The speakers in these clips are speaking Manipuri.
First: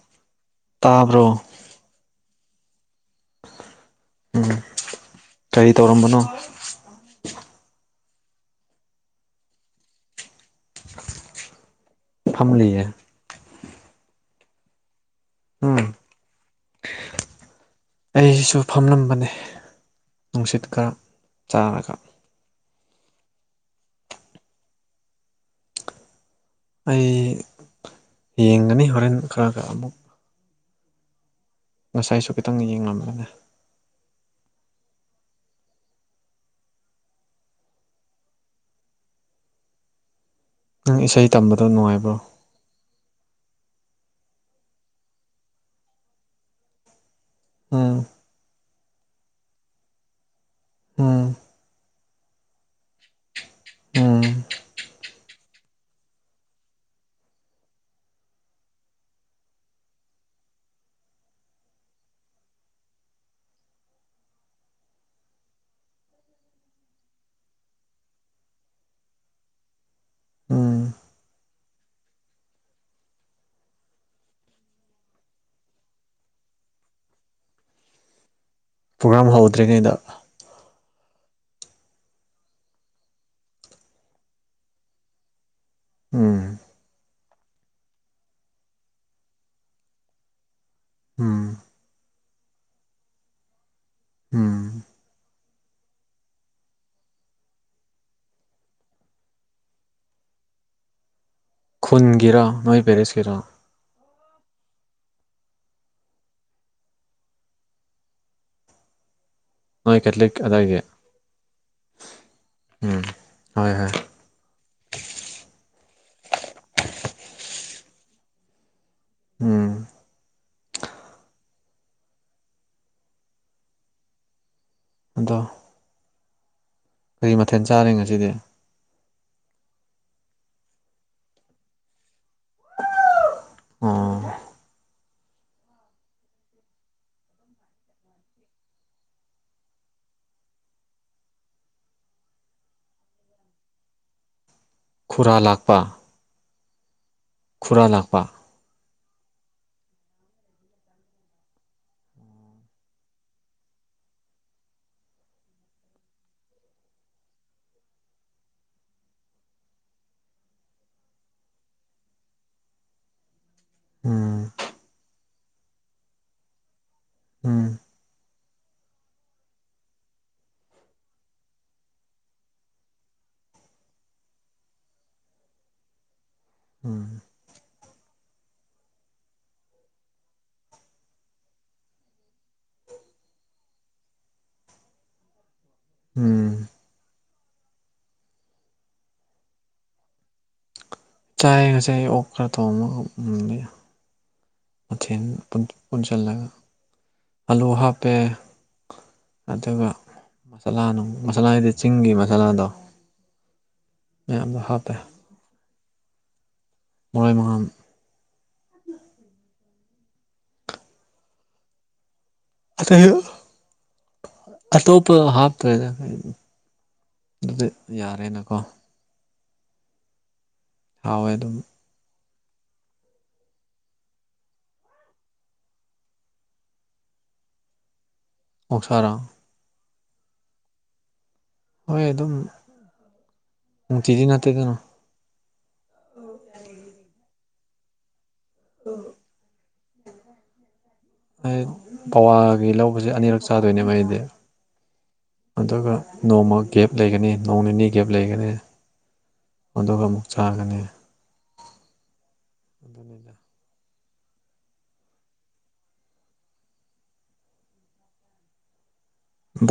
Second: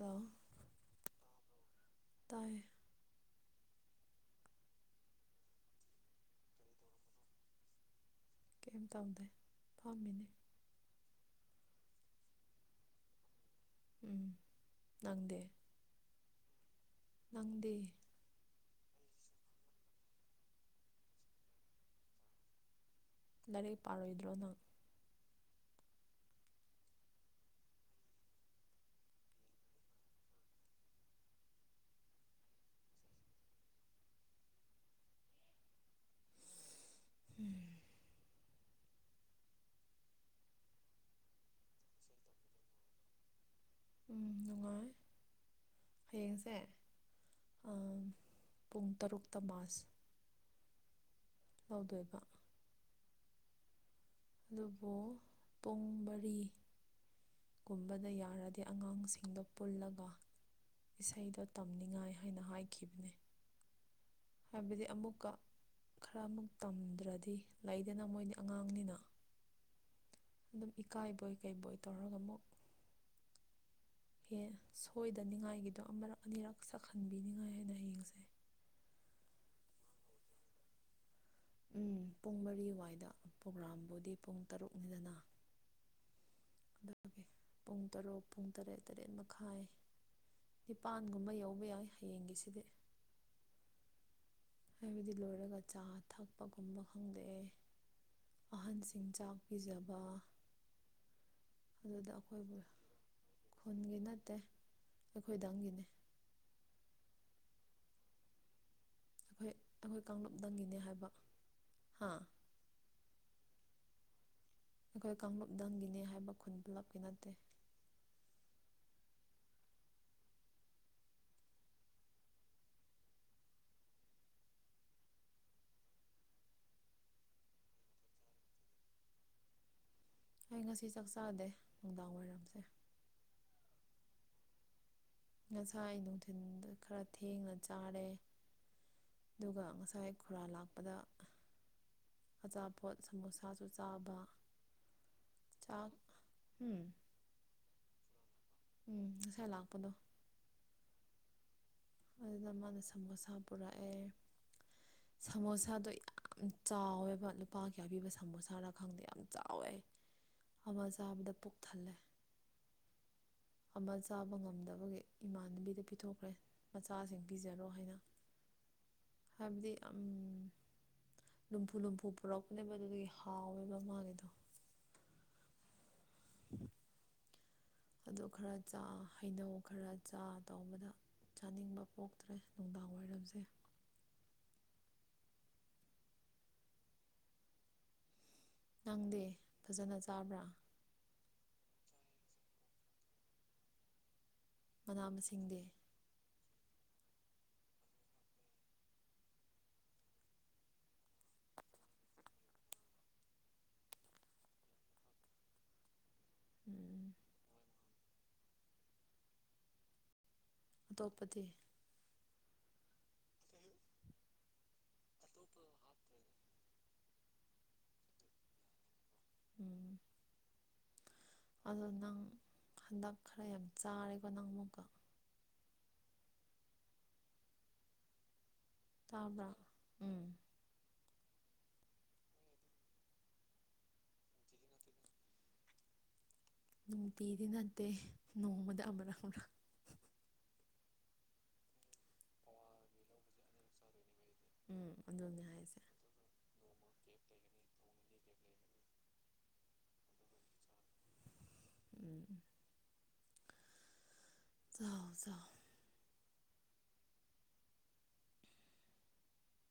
ꯑꯗꯣ ꯇꯥꯕ꯭ꯔꯣ ꯇꯥꯏ ꯎꯝ ꯀꯔꯤ ꯇꯧꯔꯝꯕꯅꯣ ꯀꯩꯝ ꯇꯝꯗꯦ ꯐꯥꯝꯃꯤꯅꯤ ꯐꯝꯂꯤꯌꯦ ꯎꯝ ꯅꯪꯗꯦ ꯎꯝ ꯅꯪꯗꯦ ꯑꯩꯁꯨ ꯐꯝꯂꯝꯕꯅꯦ ꯅꯨꯡꯁꯤꯠ ꯈꯔ ꯆꯥꯔꯒ ꯂꯥꯏꯔꯤꯛ ꯄꯥꯔꯣꯏꯗ꯭ꯔꯣ ꯅꯪ ꯑꯩ ꯌꯦꯡꯒꯅꯤ ꯍꯣꯔꯦꯟ ꯈꯔ ꯈꯔ ꯑꯃꯨꯛ ꯉꯁꯥꯏꯁꯨ ꯈꯤꯇꯪ ꯌꯦꯡꯂꯪꯕꯅꯦ ꯎꯝ ꯅꯪ ꯏꯁꯩ ꯇꯝꯕꯗꯣ ꯅꯨꯡꯉꯥꯏꯕ꯭ꯔꯣ ꯎꯝ ꯅꯨꯡꯉꯥꯏ ꯍꯌꯦꯡꯁꯦ ꯑꯥ ꯑꯝ ꯄꯨꯡ ꯇꯔꯨꯛꯛꯇ ꯃꯥꯥꯁ ꯎꯝ ꯑꯗꯨꯒꯕ ꯎꯝ ꯑꯗꯨꯕꯨ ꯄꯨꯡ ꯃꯔꯤ ꯨꯒꯨꯝꯕꯗ ꯌꯥꯔꯗꯤ ꯑꯉꯥꯡꯁꯤꯡꯗꯣ ꯄꯨꯜꯂꯒ ꯏꯁꯩꯗꯣ ꯇꯝꯅꯤꯡꯉꯥꯏ ꯍꯥꯏꯅ ꯍꯥꯏꯈꯤꯕꯅꯦ ꯍꯥꯏꯕꯗꯤ ꯑꯃꯨꯛꯀ ꯈꯔ ꯑꯃꯨꯛ ꯇꯝꯗ꯭ꯔꯗꯤ ꯂꯩꯗꯅ ꯃꯣꯏꯅꯤ ꯑꯉꯥꯡꯅꯤꯅ ꯑꯗꯨꯝ ꯎꯝ ꯏꯀꯥꯏꯕꯣꯏ ꯀꯩꯕꯣꯏ ꯇꯧꯔꯒ ꯑꯃꯨꯛ ꯑꯦ ꯁꯣꯏꯗꯅꯤꯡꯉꯥꯏꯒꯤꯗꯣ ꯑꯃꯔꯛ ꯑꯅꯤꯔꯛ ꯁꯛꯍꯟꯕꯤꯅꯤꯉꯥꯏ ꯍꯥꯏꯅ ꯍꯌꯦꯡꯁꯦ ꯄ꯭ꯔꯣꯒꯥꯝ ꯍꯧꯗ꯭ꯔꯤꯉꯩꯗ ꯎꯝ ꯄꯨꯡ ꯃꯔꯤꯋꯥꯏꯗ ꯄ꯭ꯔꯣꯒ꯭ꯔꯥꯝꯕꯨꯗꯤ ꯄꯨꯡ ꯇꯔꯨꯛꯅꯤꯗꯅ ꯎꯝ ꯄꯨꯡ ꯇꯔꯨꯛ ꯄꯨꯡ ꯇꯔꯦꯠ ꯇꯔꯦꯠ ꯃꯈꯥꯏ ꯅꯤꯄꯥꯟꯒꯨꯝꯕ ꯎꯝ ꯌꯧꯕ ꯌꯥꯏ ꯍꯌꯦꯡꯒꯤꯁꯤꯗꯤ [inaudible] ꯍꯥꯏꯕꯗꯤ ꯂꯣꯏꯔꯒ ꯆꯥ ꯊꯛꯄꯒꯨꯝꯕ ꯈꯪꯗꯦ ꯑꯍꯟꯁꯤꯡ ꯆꯥꯛ ꯄꯤꯖꯕ ꯑꯗꯨꯗ ꯈꯨꯟꯒꯤꯔꯣ ꯑꯩꯈꯣꯏꯕꯨ ꯅꯣꯏ ꯄꯦꯔꯤꯁꯀꯤꯔꯣ ꯈꯨꯟꯒꯤ ꯅꯠꯇꯦ ꯑꯩꯈꯣꯏꯗꯪꯒꯤꯅꯦ ꯑꯩꯈꯣꯏ ꯅꯣꯏ ꯑꯩꯈꯣꯏ ꯀꯦꯊꯂꯤꯛ ꯀꯥꯡꯂꯨꯞꯗꯪꯒꯤꯅꯦ ꯑꯗꯥꯏꯒꯤ ꯍꯥꯏꯕ ꯍꯥꯥ ꯎꯝ ꯍꯣꯏ ꯍꯥꯏꯕ ꯑꯩꯈꯣꯏ ꯀꯥꯡꯂꯨꯞꯗꯪꯒꯤꯅꯦ ꯍꯥꯏꯕ ꯈꯨꯟ ꯄꯨꯂꯞꯀꯤ ꯅꯠꯇꯦ ꯎꯝ ꯑꯗꯣ ꯀꯔꯤ ꯃꯊꯦꯜ ꯆꯥꯔꯦ ꯉꯁꯤꯗꯤ ꯑꯩ ꯉꯁꯤ ꯆꯥꯛꯆꯥꯥꯗꯦ ꯅꯨꯡꯗꯥꯡ ꯋꯥꯏꯔꯝꯁꯦ ꯑꯣ ꯉꯁꯥꯏ ꯅꯨꯡꯊꯤꯜꯗ ꯈꯔ ꯊꯦꯡꯅ ꯆꯥꯔꯦ ꯑꯗꯨꯒ ꯉꯁꯥꯏ ꯈꯨꯨꯔꯥ ꯂꯥꯛꯄꯗ ꯑꯆꯥꯄꯣꯠ ꯁꯃꯣꯁꯥꯁꯨ ꯆꯥꯕ ꯈꯨꯔꯥ ꯂꯥꯛꯄ ꯆꯥꯛ [inaudible] ꯈꯨꯔꯥ ꯂꯥꯛꯄ ꯎꯝ ꯉꯁꯥꯏ ꯂꯥꯛꯄꯗꯣ ꯑꯗꯨꯅ ꯃꯥꯅ ꯁꯃꯣꯁꯥ ꯄꯨꯔꯛꯑꯦ ꯁꯃꯣꯁꯥꯗꯣ ꯌꯥꯝ ꯆꯥꯎꯋꯦꯕ ꯂꯨꯄꯥ ꯀꯌꯥꯄꯤꯕ ꯁꯃꯣꯁꯥꯔꯥ ꯈꯪꯗꯦ ꯌꯥꯝ ꯆꯥꯎꯋꯦ [inaudible] ꯑꯃ ꯆꯥꯕꯗ ꯄꯨꯛ ꯊꯜꯂꯦ [inaudible] ꯑꯃ ꯆꯥꯕ ꯎꯝ ꯉꯝꯗꯕꯒꯤ ꯏꯃꯥꯟꯅꯕꯤꯗ ꯄꯤꯊꯣꯛꯈ꯭ꯔꯦ ꯃꯆꯥꯁꯤꯡ ꯄꯤꯖꯔꯣ ꯎꯝ ꯍꯥꯏꯅ ꯍꯥꯏꯕꯗꯤ ꯑꯝ ꯂꯨꯝꯕꯨ ꯂꯨꯝꯕꯨ ꯄꯨꯔꯛꯄꯅꯦꯕ ꯑꯗꯨꯗꯨꯒꯤ ꯍꯥꯎꯋꯦꯕ ꯃꯥꯒꯤꯗꯣ ꯎꯝ [inaudible] ꯑꯗꯨ ꯈꯔ ꯆꯥ ꯍꯩꯅꯧ ꯈꯔ ꯆꯥ ꯇꯧꯕꯗ ꯆꯥꯅꯤꯡꯕ ꯄꯣꯛꯇ꯭ꯔꯦ ꯅꯨꯡꯗꯥꯡ ꯋꯥꯏꯔꯝꯁꯦ [inaudible] ꯎꯝ ꯅꯪꯗꯤ ꯐꯖꯟꯅ ꯆꯕ꯭ꯔꯥ ꯑꯩ ꯉꯁꯥꯏ ꯑꯣꯛ ꯈ꯭ꯔ ꯊꯣꯡꯕ ꯍꯧ ꯃꯨꯟ ꯃꯅꯥ ꯃꯊꯦꯟ ꯃꯁꯤꯡꯗꯤ ꯄꯨꯟ ꯄꯨꯟꯁꯜꯂꯒ ꯑꯂꯨ ꯍꯥꯞꯄꯦ ꯑꯗꯨꯒ ꯃꯁꯥꯂꯥ ꯅꯨꯡ ꯃꯁꯥꯂꯥ ꯍꯥꯏꯗꯤ ꯆꯤꯡꯒꯤ ꯃꯁꯥꯂꯥꯗꯣ ꯃꯌꯥꯝꯃꯥꯗꯣ ꯍꯥꯞꯄꯦ ꯎꯝ ꯃꯣꯏ ꯃꯍꯥꯝ ꯑꯇꯣꯞꯄꯗꯤ ꯑ ꯇꯩ ꯌꯣ ꯑꯇꯣꯞꯄ ꯍꯥꯞꯇ꯭ꯔꯦ ꯗ ꯀꯔꯤꯝ ꯑꯗꯨꯗꯤ ꯌꯥꯔꯦꯅꯀꯣ ꯎꯝ ꯍꯥꯎꯋꯦ ꯑꯗꯨꯝ ꯑꯗꯣ ꯅꯪ ꯍꯟꯗꯛ ꯈꯔ ꯌꯥꯝ ꯆꯥꯔꯦꯀꯣ ꯅꯪ ꯑꯃꯨꯛꯀ ꯑꯣꯛꯁꯥꯔꯥ ꯆꯥꯕ꯭ꯔꯥ ꯎꯝ ꯍꯣꯏ ꯑꯗꯨꯝ ꯅꯨꯡꯇꯤꯒꯤ ꯅꯠꯇꯦ ꯀꯩꯅꯣ ꯅꯨꯡꯇꯤꯗꯤ ꯅꯠꯇꯦ ꯅꯣꯡꯃꯗ ꯑꯃꯔꯛ ꯑꯃꯔꯛ ꯑꯩ ꯄꯋꯥꯒꯤ ꯂꯧꯕꯁꯦ ꯑꯅꯤꯔꯛ ꯆꯥꯗꯣꯏꯅꯦꯕ ꯑꯩꯗꯤ ꯎꯝ ꯑꯗꯨꯅꯦ ꯍꯥꯏꯁꯦ ꯑꯗꯨꯒ ꯅꯣꯡꯃ ꯒꯦꯞ ꯂꯩꯒꯅꯤ ꯅꯣꯡ ꯅꯤꯅꯤ ꯒꯦꯞ ꯂꯩꯒꯅꯤ ꯑꯗꯨꯒ ꯑꯃꯨꯛ ꯆꯥꯒꯅꯤ ꯎꯝ ꯑꯗꯨꯅꯤꯗ ꯆꯥꯎ ꯆꯥꯎ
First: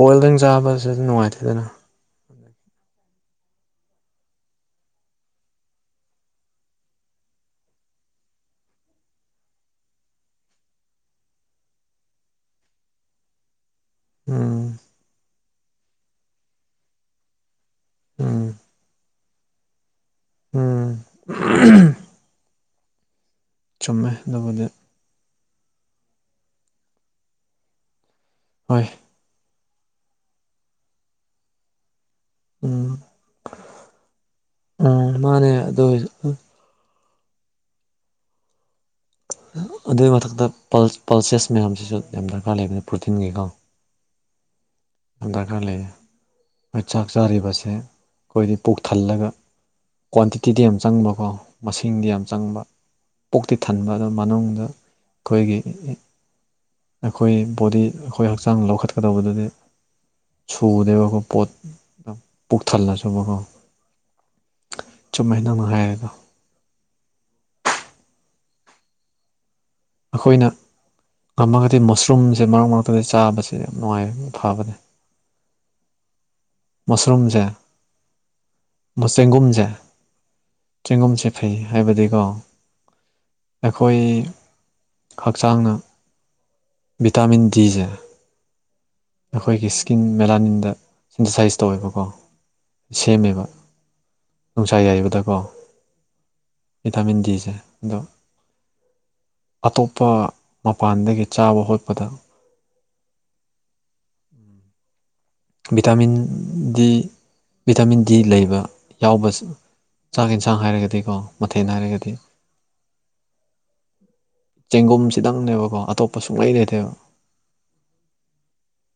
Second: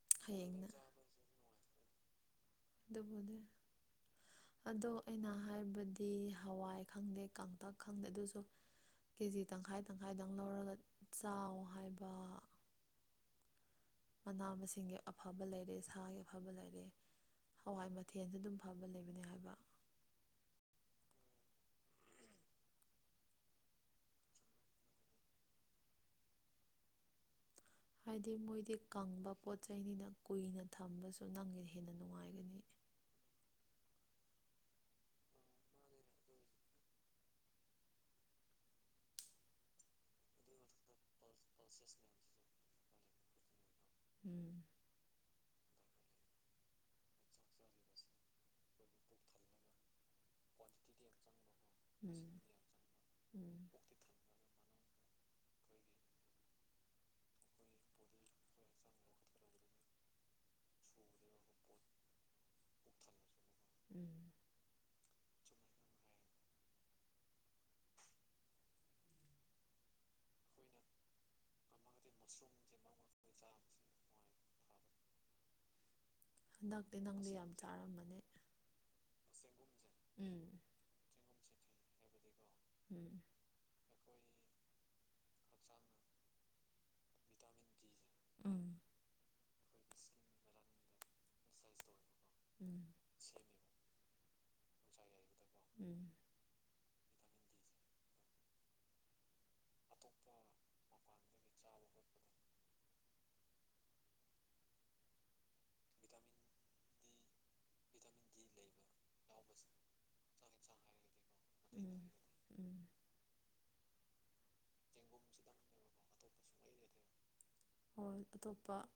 ꯕꯣꯏꯜꯗꯪ ꯍꯌꯦꯡꯅ ꯆꯥꯕꯁꯦ ꯅꯨꯡꯉꯥꯏꯇꯦꯗꯅ ꯑꯗꯨꯕꯗꯤ ꯑꯗꯣ ꯑꯩꯅ ꯍꯥꯏꯕꯗꯤ ꯍꯋꯥꯏ ꯈꯪꯗꯦ ꯀꯥꯡꯇꯛ ꯈꯪꯗꯦ ꯑꯗꯨꯁꯨ ꯀꯦꯖꯤ ꯇꯪꯈꯥꯏ ꯇꯪꯈꯥꯏꯗꯪ ꯂꯧꯔꯒ ꯆꯥꯎ ꯍꯥꯏꯕ [inaudible] ꯃꯅꯥ ꯎꯝ ꯃꯁꯤꯡꯒꯤ ꯑꯐꯕ ꯂꯩꯔꯦ ꯁꯥꯒꯤ ꯑꯐꯕ ꯂꯩꯔꯦ ꯍꯋꯥꯏ ꯃꯊꯦꯜ ꯎꯝ ꯑꯗꯨꯝ ꯐꯕ ꯂꯩꯕꯅꯦ ꯍꯥꯏꯕ ꯎꯝ ꯆꯨꯝꯃꯦ ꯑꯗꯨꯕꯨꯗꯤ ꯍꯥꯏꯗꯤ ꯃꯣꯏꯗꯤ ꯍꯣꯏ ꯀꯪꯕ ꯄꯣꯠ ꯆꯩꯩꯅꯤꯅ ꯀꯨꯏꯅ ꯊꯝꯕꯁꯨ ꯅꯪꯅ ꯍꯦꯟꯅ ꯅꯨꯡꯉꯥꯏ ꯎꯝ ꯎꯝ ꯃꯥꯅꯦ ꯑꯗꯨꯑꯣꯢꯁꯨ ꯑꯗꯨꯒꯤ ꯃꯊꯛꯇ ꯄꯜꯁ ꯄꯜꯁꯦꯁ ꯃꯌꯥꯝꯁꯤꯁꯨ ꯌꯥꯝ ꯗꯔꯀꯥꯔ ꯂꯩꯕꯅꯤ ꯄ꯭ꯔꯣꯇꯤꯟꯒꯤ ꯀꯥꯎ ꯎꯝ ꯑ ꯗꯀꯥ ꯂꯩ ꯃꯩꯆꯥꯛ ꯆꯥꯛꯂꯤꯕꯁꯦ ꯑꯩꯈꯣꯏꯗꯤ ꯄꯨꯣꯛ ꯊꯜꯂꯒ ꯀ꯭ꯋꯥꯟꯇꯤꯇꯤꯗꯤ ꯌꯥꯝ ꯆꯪꯕꯀꯣ ꯃꯁꯤꯡꯗꯤ ꯌꯥꯝ ꯎꯝ ꯆꯪꯕ ꯄꯨꯛꯇꯤ ꯎꯝ ꯊꯟꯕ ꯑꯗꯨ ꯃꯅꯨꯡꯗ ꯑꯩꯈꯣꯏꯒꯤ ꯑꯩꯈꯣꯏ ꯕꯣꯗꯤ ꯑꯩꯈꯣꯏ ꯍꯛꯆꯥꯡ ꯂꯧꯈꯠꯀꯗꯧꯕꯗꯨꯗꯤ ꯁꯨꯗꯦꯕꯀꯣ ꯄꯣꯠ ꯄꯨꯛ ꯊꯜꯂꯁꯨꯕ ꯀꯣ ꯎꯝ [unintelligible] ꯑꯩꯈꯣꯏꯅ ꯉꯝꯃꯒ ꯃꯁꯔꯨꯝꯁꯦ ꯃꯔꯛ ꯃꯔꯛꯇ ꯆꯥꯕꯁꯦ ꯌꯥꯝ ꯅꯨꯡꯉꯥꯏꯕꯅꯦ ꯐꯕꯅꯦ ꯍꯟꯗꯛꯇꯤ ꯅꯪꯗꯤ ꯌꯥꯝ ꯆꯥꯔꯝꯃꯅꯤ ꯃ ꯆꯦꯡꯒꯨꯝꯁꯦ ꯎꯝ ꯆꯦꯡꯒꯨꯝꯁꯦ ꯐꯩ ꯍꯥꯏꯕꯗꯤꯀꯣ ꯎꯝ ꯑꯩꯈꯣꯏ ꯍꯛꯆꯥꯡꯅ ꯚꯤꯇꯥꯃꯤꯟ ꯗꯤꯁꯦ ꯎꯝ ꯑꯩꯈꯣꯏꯒꯤ ꯏꯁꯀꯤꯟ ꯃꯦꯂꯥꯅꯤꯟꯗ ꯁꯦꯟꯇꯁꯥꯏꯁ ꯇꯧꯋꯦꯕꯀꯣ ꯎꯝ ꯁꯦꯝꯃꯦꯕ ꯅꯨꯡꯁꯥ ꯌꯥꯏꯕꯗꯀꯣ ꯎꯝ ꯚꯤꯇꯥꯃꯤꯟ ꯗꯤꯁꯦ ꯑꯗꯣ ꯑꯇꯣꯞꯄ ꯃꯄꯥꯟꯗꯒꯤ ꯆꯥꯕ ꯍꯣꯠꯄꯗ ꯚꯤꯇꯥꯃꯤꯟ ꯗꯤ ꯚꯤꯇꯥꯃꯤꯟ ꯗꯤ ꯂꯩꯕ ꯌꯥꯎꯕ ꯆꯥꯛ ꯌꯦꯟꯁꯥꯡ ꯍꯥꯏꯔꯒꯗꯤꯀꯣ ꯃꯊꯦꯟ ꯎꯝ ꯍꯥꯏꯔꯒꯗꯤ ꯎꯝ ꯆꯦꯡꯒꯨꯝꯁꯤꯗꯪꯅꯦꯕꯀꯣ ꯑꯇꯣꯞꯄ ꯁꯨꯡꯂꯩ ꯂꯩꯇꯦꯕ ꯑꯇꯣꯞꯄ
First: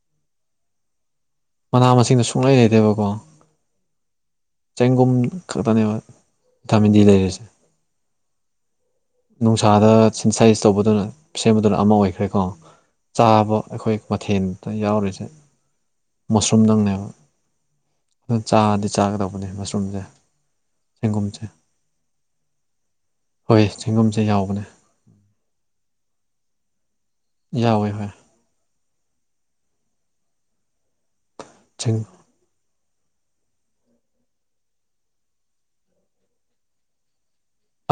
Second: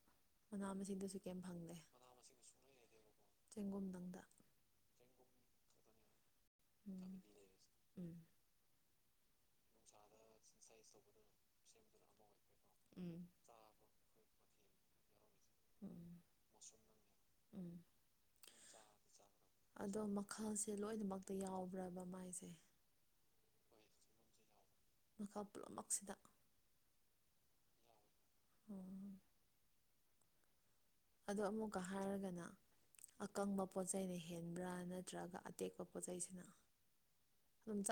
ꯃꯅꯥ ꯃꯁꯤꯡꯗꯁꯨ ꯀꯩꯝ ꯐꯪꯗꯦ ꯃꯅꯥ ꯃꯁꯤꯡꯗ ꯁꯨꯡꯂꯩ ꯂꯩꯇꯦꯕꯀꯣ ꯆꯦꯡꯒꯨꯝꯗꯪꯗ ꯆꯦꯡꯒꯨꯝ ꯈꯛꯇꯅꯦꯕ ꯊꯥꯃꯤꯟꯗꯤ ꯎꯝ ꯂꯩꯔꯤꯁꯦ ꯎꯝ ꯅꯨꯡꯁꯥꯗ ꯁꯦꯟꯁꯥꯏꯁ ꯇꯧꯕꯗꯨꯅ ꯁꯦꯝꯕꯗꯨꯅ ꯑꯃ ꯑꯣꯏꯈ꯭ꯔꯦꯀꯣ ꯎꯝ ꯆꯥꯕ ꯑꯩꯈꯣꯏ ꯃꯊꯦꯜꯗ ꯌꯥꯎꯔꯤꯁꯦ ꯎꯝ ꯃꯨꯁꯔꯨꯝꯗꯪꯅꯦꯕ ꯎꯝ ꯑꯗꯨ ꯆꯥꯗꯤ ꯆꯥꯒꯗꯕ ꯑꯗꯣ ꯃꯈꯜꯁꯦ ꯂꯣꯏꯅꯃꯛꯇ ꯌꯥꯎꯕ꯭ꯔꯕ ꯃꯥꯏꯁꯦ ꯍꯣꯏ ꯆꯦꯡꯒꯨꯝꯁꯦ ꯌꯥꯎꯕꯅꯦ ꯃꯈꯜ ꯄꯨꯝꯅꯃꯛꯁꯤꯗ ꯌꯥꯎꯋꯦ ꯍꯣꯏ ꯎꯝ ꯑꯗꯣ ꯑꯃꯨꯛꯀ ꯆꯦꯡ ꯍꯥꯏꯔꯒꯅ ꯑꯀꯪꯕ ꯄꯣꯠ ꯆꯩꯅ ꯍꯦꯟꯕ꯭ꯔ ꯅꯠꯇ꯭ꯔꯒ ꯑꯇꯦꯛꯄ ꯄꯣꯠꯆꯩꯁꯤꯅ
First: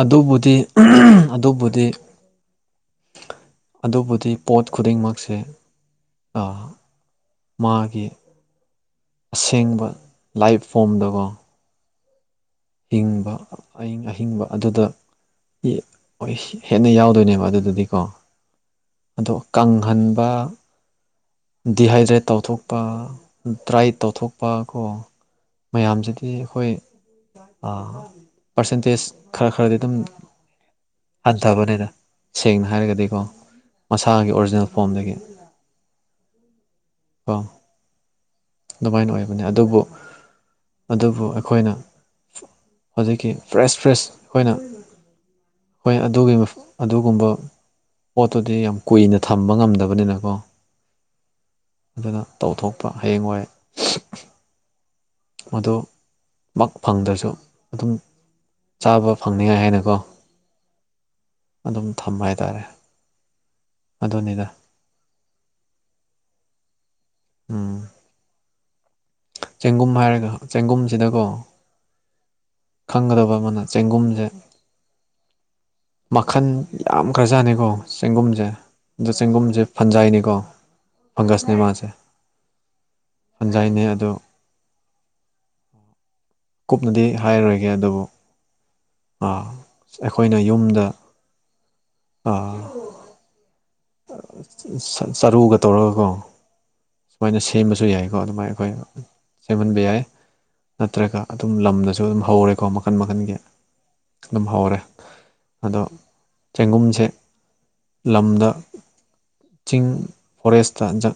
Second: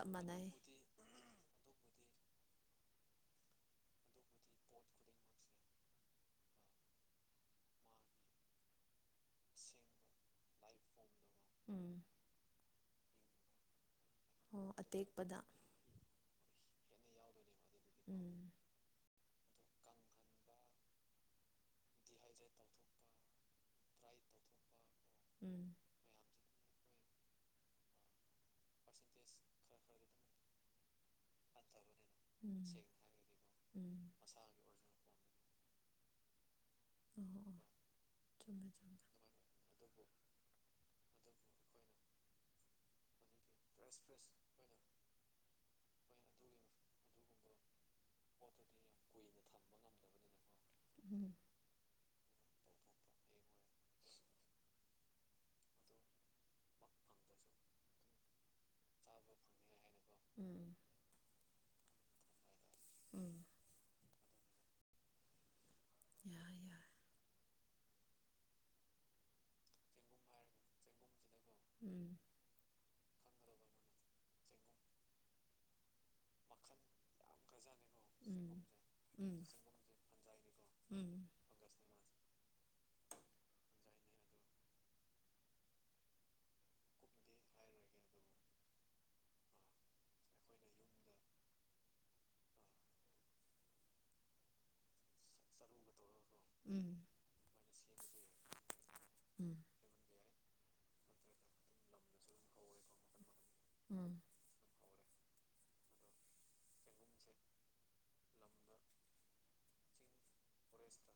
ꯑꯗꯨꯕꯨꯗꯤ ꯑꯗꯨꯕꯨꯗꯤ ꯑꯗꯨꯕꯨꯗꯤ ꯄꯣꯠ ꯈꯨꯗꯤꯡꯃꯛꯁꯦ ꯑꯥ ꯃꯥꯒꯤ ꯑꯁꯦꯡꯕ ꯂꯥꯏꯞ ꯐꯣꯝꯗꯀꯣ ꯎꯝ ꯍꯤꯡꯕ ꯑꯍꯤꯡ ꯑꯍꯤꯡꯕ ꯑꯣ ꯑꯗꯨꯗ ꯑꯇꯦꯛꯄꯗ ꯏ ꯍꯦꯟꯅ ꯌꯥꯎꯗꯣꯏꯅꯦꯕ ꯑꯗꯨ ꯗꯤꯀꯣ ꯎꯝ ꯑꯗꯣ ꯀꯪꯍꯟꯕ ꯗꯤꯍꯥꯏꯗ꯭ꯔꯦꯠ ꯇꯧꯊꯣꯛꯄ ꯗ꯭ꯔꯥꯏ ꯇꯧꯊꯣꯛꯄ ꯀꯣ ꯎꯝ ꯃꯌꯥꯝꯁꯤꯗꯤ ꯑꯩꯈꯣꯏ ꯑꯥ ꯄꯔꯁꯦꯟꯇꯦꯖ ꯈꯔ ꯈꯔꯗꯤ ꯑꯗꯨꯝ ꯍꯟꯊꯕꯅꯦꯗ ꯎꯝ ꯁꯦꯡꯅ ꯍꯥꯏꯔꯒꯗꯤꯀꯣ ꯎꯝ ꯃꯁꯥꯒꯤ ꯑꯣꯔꯤꯖꯤꯅꯦꯜ ꯐꯣꯝꯗꯒꯤ ꯀꯣ [inaudible] ꯆꯨꯝꯃꯦ ꯑꯗꯨꯃꯥꯏꯅ ꯑꯣꯏꯕꯅꯤ ꯑꯗꯨꯕꯨ ꯑꯗꯨꯕꯨ ꯑꯩꯈꯣꯏꯅ ꯍꯧꯖꯤꯛꯀꯤ ꯐ꯭ꯔꯦꯁ ꯐ꯭ꯔꯦꯁ ꯑꯩꯈꯣꯏꯅ ꯑꯩꯈꯣꯏ ꯑꯗꯨꯒꯤ ꯑꯗꯨꯒꯨꯝꯕ ꯄꯣꯠꯇꯨꯗꯤ ꯌꯥꯝ ꯀꯨꯏꯅ ꯊꯝꯕ ꯉꯝꯗꯕꯅꯤꯅꯀꯣ ꯎꯝ ꯑꯗꯨꯅ ꯇꯧꯊꯣꯛꯄ ꯍꯌꯦꯡꯋꯥꯏ ꯃꯗꯨ ꯃꯛ ꯐꯪꯗ꯭ꯔꯁꯨ ꯑꯗꯨꯝ ꯆꯥꯕ ꯐꯪꯅꯤꯉꯥꯏ ꯍꯥꯏꯅꯀꯣ ꯎꯝ ꯑꯗꯨꯝ ꯊꯝꯕ ꯍꯥꯏꯇꯔꯦ ꯎꯝ ꯗꯣꯅꯦꯗ ꯌꯥ ꯌꯥꯏ ꯎꯝ ꯆꯦꯡꯒꯨꯝ ꯍꯥꯏꯔꯒ ꯆꯦꯡꯒꯨꯝꯁꯤꯗꯀꯣ ꯎꯝ [inaudible] ꯆꯪꯒꯗꯕ ꯑꯃꯅ ꯆꯦꯡꯒꯨꯝꯁꯦ ꯃꯈꯜ ꯌꯥꯝ ꯈ꯭ꯔꯖꯥꯠꯅꯤꯀꯣ ꯆꯦꯡꯒꯨꯝꯁꯦ ꯑꯗꯨ ꯎꯝ ꯎꯝ ꯆꯦꯡꯒꯨꯝꯁꯦ ꯐꯟꯖꯥꯏꯅꯤꯀꯣ ꯐꯪꯒꯁꯅꯦ ꯃꯥꯁꯦ ꯐꯟꯖꯥꯏꯅꯦ ꯑꯗꯣ ꯀꯨꯞꯅꯗꯤ ꯍꯥꯏꯔꯔꯣꯏꯒꯦ ꯑꯗꯨꯕꯨ ꯑ ꯑꯩꯈꯣꯏꯅ ꯌꯨꯝꯗ ꯑꯥ ꯆꯔꯨꯒ ꯇꯧꯔꯒꯀꯣ ꯎꯝ ꯎꯝ ꯁꯨꯃꯥꯏꯅ ꯁꯦꯝꯕꯁꯨ ꯌꯥꯏꯀꯣ ꯑꯗꯨꯃꯥꯏꯅ ꯑꯩꯈꯣꯏ ꯁꯦꯝꯍꯟꯕ ꯌꯥꯏ ꯅꯠꯇ꯭ꯔꯒ ꯑꯗꯨꯝ ꯂꯝꯗꯁꯨ ꯑꯗꯨꯝ ꯍꯧꯔꯦꯀꯣ ꯃꯈꯟ ꯃꯈꯟꯒꯤ ꯎꯝ ꯎꯝ ꯑꯗꯨꯝ ꯍꯧꯔꯦ ꯑꯗꯣ ꯆꯦꯡꯒꯨꯝꯁꯦ ꯂꯝꯗ ꯆꯤꯡ ꯐꯣꯔꯦꯁꯇ ꯖ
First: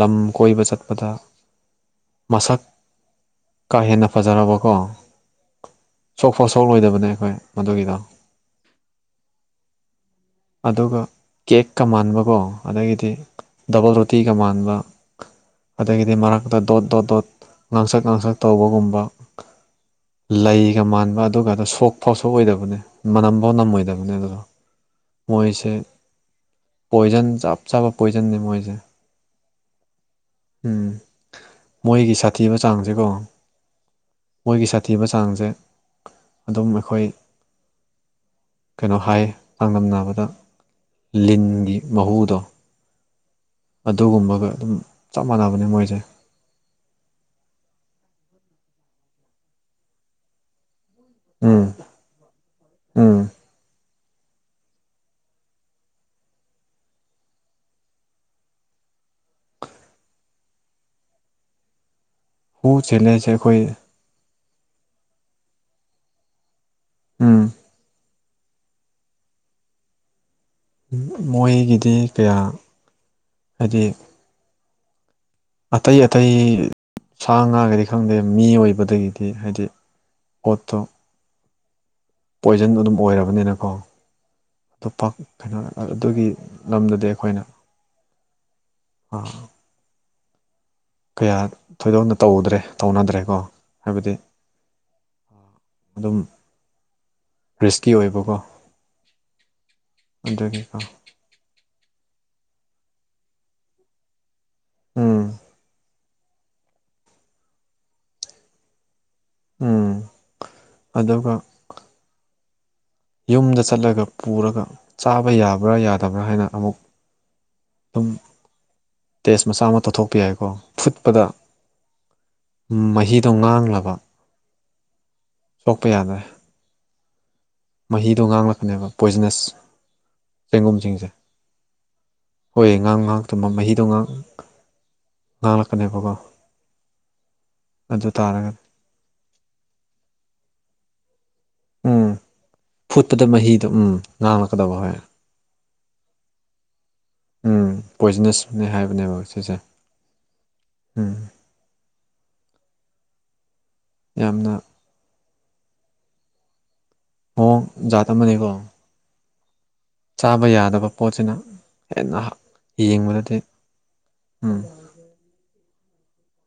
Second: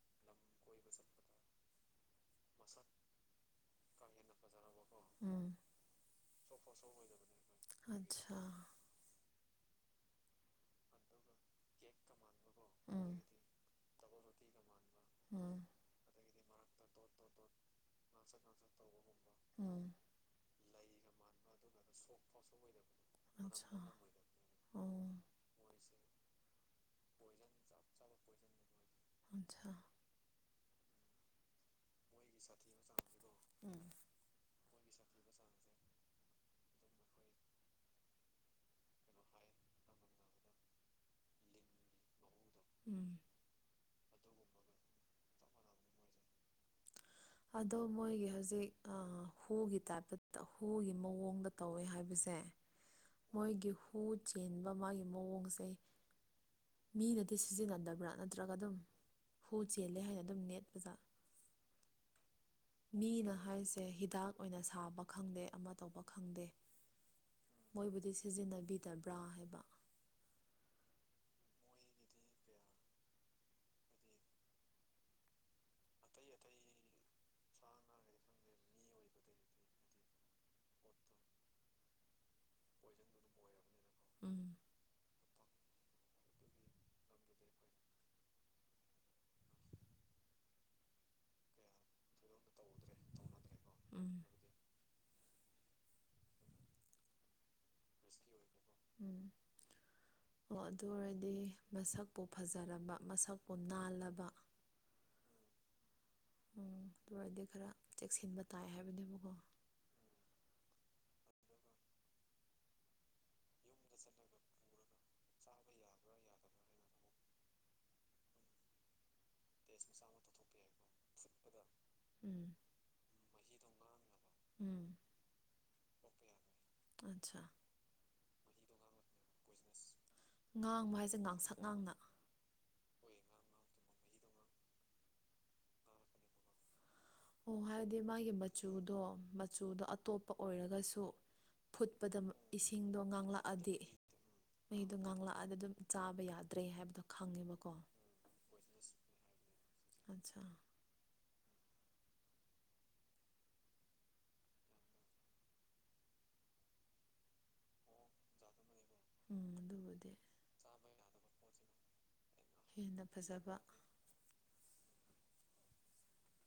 ꯂꯝ ꯀꯣꯏꯕ ꯆꯠꯄꯗ ꯃꯁꯛ ꯀꯥ ꯍꯦꯟꯅ ꯐꯖꯔꯕꯀꯣ ꯎꯝ ꯁꯣꯛꯐꯥꯎ ꯁꯣꯛꯂꯣꯏꯗꯕꯅꯦ ꯑꯩꯈꯣꯏ ꯃꯗꯨꯒꯤꯗꯣ ꯑꯠꯁꯥ ꯑꯗꯨꯒ ꯀꯦꯛꯀ ꯃꯥꯟꯕꯀꯣ ꯑꯗꯒꯤꯗꯤ ꯎꯝ ꯗꯕꯜ ꯇꯤꯒ ꯃꯥꯟꯕ ꯎꯝ ꯑꯗꯒꯤꯗꯤ ꯃꯔꯛꯇ ꯗꯣꯠ ꯗꯣꯠ ꯗꯣꯠ ꯉꯥꯡꯁꯛ ꯉꯥꯡꯁꯛ ꯇꯧꯕꯒꯨꯝꯕ ꯎꯝ [inaudible] ꯂꯩꯒ ꯃꯥꯟꯕ ꯑꯗꯨꯒꯗ ꯁꯣꯛꯐꯥꯎ ꯁꯣꯛꯑꯣꯏꯗꯕꯅꯤ ꯃꯅꯝꯐꯥꯎ ꯑꯠꯁꯥ ꯅꯝꯃꯣꯏꯗꯕꯅꯦ ꯑꯗꯨꯗꯣ ꯑꯣ ꯃꯣꯏꯁꯦ ꯄꯣꯏꯖ ꯆꯞ ꯆꯥꯄ ꯄꯣꯏꯖꯅꯤ ꯃꯣꯏꯁꯦ ꯑꯠꯁꯥ ꯎꯝ ꯃꯣꯏꯒꯤ ꯁꯥꯊꯤꯕ ꯆꯥꯡꯁꯤꯀꯣ ꯎꯝ ꯃꯣꯏꯒꯤ ꯁꯥ ꯊꯤꯕ ꯆꯥꯡꯁꯦ ꯑꯗꯨꯝ ꯑꯩꯈꯣꯏ ꯀꯩꯅꯣ ꯍꯥꯏ ꯆꯥꯡꯗꯝꯅꯕꯗ ꯂꯤꯟꯒꯤ ꯃꯍꯨꯗꯣ ꯎꯝ ꯑꯗꯨꯒꯨꯝꯕꯒ ꯑꯗꯨꯝ ꯆꯞ ꯃꯥꯟꯅꯕꯅꯦ ꯃꯣꯏꯁꯦ ꯑꯗꯣ ꯃꯣꯏꯒꯤ ꯍꯧꯖꯤꯛ ꯑ ꯍꯨꯒꯤ ꯇꯥꯏꯞꯇ ꯄ ꯍꯨꯒꯤ ꯃꯑꯣꯡꯗ ꯎꯝ ꯇꯧꯋꯦ ꯍꯥꯏꯕꯁꯦ ꯎꯝ ꯃꯣꯏꯒꯤ ꯍꯨ ꯆꯦꯟꯕ ꯃꯥꯒꯤ ꯃꯑꯣꯡꯁꯦ ꯃꯤꯅꯗꯤ ꯁꯤꯖꯤꯟꯅꯗꯕ꯭ꯔꯥ ꯅꯠꯇ꯭ꯔꯒ ꯑꯗꯨꯝ ꯍꯨ ꯆꯦꯜꯂꯦ ꯍꯥꯏꯅ ꯑꯗꯨꯝ ꯅꯦꯠꯄꯖ ꯍꯨ ꯆꯦꯜꯂꯦꯁꯦ ꯃꯤꯅ ꯑꯩꯈꯣꯏ ꯍꯥꯏꯁꯦ ꯍꯤꯗꯥꯛ ꯑꯣꯏꯅ ꯁꯥꯕ ꯈꯪꯗꯦ ꯑꯃ ꯇꯧꯕ ꯈꯪꯗꯦ ꯎꯝ ꯃꯣꯏꯕꯨꯗꯤ ꯁꯤꯖꯤꯟꯅꯕꯤꯗꯕ꯭ꯔꯥ ꯍꯥꯏꯕ ꯃꯣꯏꯒꯤꯗꯤ ꯀꯌꯥ ꯍꯥꯏꯗꯤ ꯑꯇꯩ ꯑꯇꯩ ꯁꯥ ꯉꯥꯒꯗꯤ ꯈꯪꯗꯦ ꯃꯤ ꯑꯣꯏꯕꯗꯒꯤꯗꯤ ꯍꯥꯏꯗꯤ ꯀꯣꯠꯇꯣ ꯄꯣꯏꯖꯟ ꯑꯗꯨꯝ ꯑꯣꯏꯔꯕꯅꯤꯅꯀꯣ ꯎꯝ ꯑꯇꯣꯞꯄ ꯀꯩꯅꯣ ꯑꯗꯨꯒꯤ ꯂꯝꯗꯗꯤ ꯑꯩꯈꯣꯏꯅ ꯑ ꯀꯌꯥ ꯊꯣꯏꯗꯣꯛꯅ ꯇꯧꯗ꯭ꯔꯦ ꯇꯧꯅꯗ꯭ꯔꯦꯀꯣ ꯍꯥꯏꯕꯗꯤ ꯎꯝ ꯑꯗꯨꯝ ꯔꯤꯁꯀꯤ ꯑꯣꯏꯕꯀꯣ ꯎꯝ ꯑꯣ ꯑꯗꯨꯒꯤꯀꯣ ꯑꯗꯨ ꯑꯣꯏꯔꯗꯤ ꯃꯁꯛꯄꯨ ꯐ ꯐꯖꯔꯕ ꯃꯁꯛꯄꯨ ꯅꯥꯜꯂꯕ ꯎꯝ ꯎꯝ ꯑꯗꯨ ꯑꯣꯏꯔꯗꯤ ꯈꯔ ꯆꯦꯛꯁꯤꯟꯕ ꯇꯥꯏ ꯍꯥꯏꯕꯅꯦꯕꯀꯣ ꯎꯝ ꯑꯗꯨꯒ ꯌꯨꯝꯗ ꯆꯠꯂꯒ ꯄꯨꯔꯒ ꯆꯥꯕ ꯌꯥꯕ꯭ꯔꯥ ꯌꯥꯗꯕ꯭ꯔꯥ ꯍꯥꯏꯅ ꯑꯃꯨꯛ ꯑꯗꯨꯝ ꯇꯦꯁ ꯃꯆꯥ ꯑꯃ ꯇꯧꯊꯣꯛꯄ ꯌꯥꯏꯀꯣ ꯐꯨꯠꯄꯗ ꯎꯝ ꯃꯍꯤꯗꯣ ꯉꯥꯡꯂꯕ ꯎꯝ ꯁꯣꯛꯄ ꯌꯥꯗ꯭ꯔꯦ ꯑꯆꯥ ꯃꯍꯤꯗꯣ ꯉꯥꯡꯂꯛꯄꯅꯦꯕ ꯄꯣꯏꯖꯅꯁ ꯉꯥꯡꯕ ꯆꯦꯡꯒꯨꯝꯁꯤꯡꯁꯦ ꯍꯥꯏꯁꯦ ꯉꯥꯡꯁꯛ ꯉꯥꯡꯅ ꯍꯣꯏ ꯉꯥꯡ ꯉꯥꯡꯇꯨꯕ ꯃꯍꯤꯗꯣ ꯉꯥꯡ ꯉꯥꯡꯂꯛꯀꯅꯦꯕꯀꯣ ꯑꯣ ꯍꯥꯏꯕꯗꯤ ꯑꯗꯨ ꯃꯥꯒꯤ ꯇꯥꯔꯒꯗꯤ ꯃꯆꯨꯗꯣ ꯃꯆꯨꯗꯣ ꯑꯇꯣꯞꯄ ꯑꯣꯏꯔꯒꯁꯨ ꯎꯝ ꯐꯨꯠꯄꯗ ꯏꯁꯤꯡꯗꯣ ꯐꯨꯠꯄꯗ ꯃꯍꯤꯗꯣ ꯉꯥꯡꯂꯛꯑꯗꯤ ꯎꯝ ꯉꯥꯡꯂꯛꯀꯗꯕ ꯃꯩꯗꯣ ꯍꯣꯏ ꯉꯥꯡꯂꯛꯑꯗꯤ ꯑꯗꯨꯝ ꯆꯥꯕ ꯌꯥꯗ꯭ꯔꯦ ꯍꯥꯏꯕꯗꯣ ꯎꯝ ꯈꯪꯉꯦꯕꯀꯣ ꯄꯣꯏꯖꯅꯁꯅꯦ ꯍꯥꯏꯕꯅꯦꯕ ꯁꯤꯁꯦ ꯑꯠꯆꯥ ꯎꯝ ꯌꯥꯝꯅ ꯑꯣ ꯖꯥꯠ ꯑꯃꯅꯦꯀꯣ ꯎꯝ ꯑꯗꯨ ꯆꯥꯕ ꯌꯥꯗꯕ ꯄꯣꯠꯁꯤꯅ ꯍꯦꯟꯅ ꯍꯦꯟꯅ ꯌꯦꯡꯕꯗꯗꯤ ꯐꯖꯕ ꯎꯝ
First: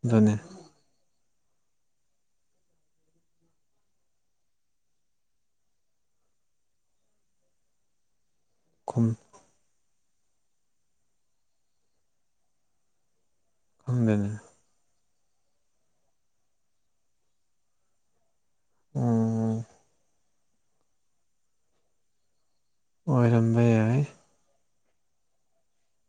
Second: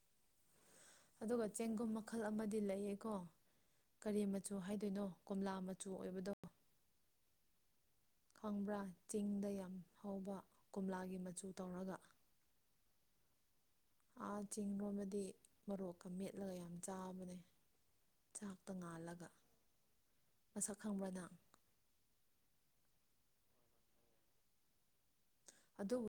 ꯑꯗꯨꯅꯦ ꯑꯗꯨꯒ ꯆꯦꯡꯒꯨꯝ ꯃꯈꯜ ꯑꯃꯗꯤ ꯂꯩꯌꯦꯀꯣ ꯀꯔꯤ ꯃꯆꯨ ꯍꯥꯏꯗꯣꯏꯅꯣ ꯀꯣꯝꯂꯥ ꯃꯆꯨ ꯑꯣꯏꯕꯗꯣ ꯈꯪꯕ꯭ꯔꯥ ꯈꯨꯝ ꯆꯤꯡꯗ ꯌꯥꯝ ꯍꯧꯕ ꯀꯣꯝꯂꯥꯒꯤ ꯃꯆꯨ ꯇꯧꯔꯒ ꯈꯪꯗꯦꯅꯦ ꯑꯥ ꯆꯤꯔꯣꯝꯗꯗꯤ ꯃꯣꯔꯣꯛꯀ ꯃꯦꯠꯂꯒ ꯌꯥꯝ ꯆꯥꯕꯅꯦ ꯆꯥꯛꯇ ꯉꯥꯜꯂꯒ ꯎꯝ ꯃꯁꯛ ꯈꯪꯕ꯭ꯔ ꯅꯪ ꯑꯣꯏꯔꯝꯕ ꯌꯥꯏ ꯑꯗꯨ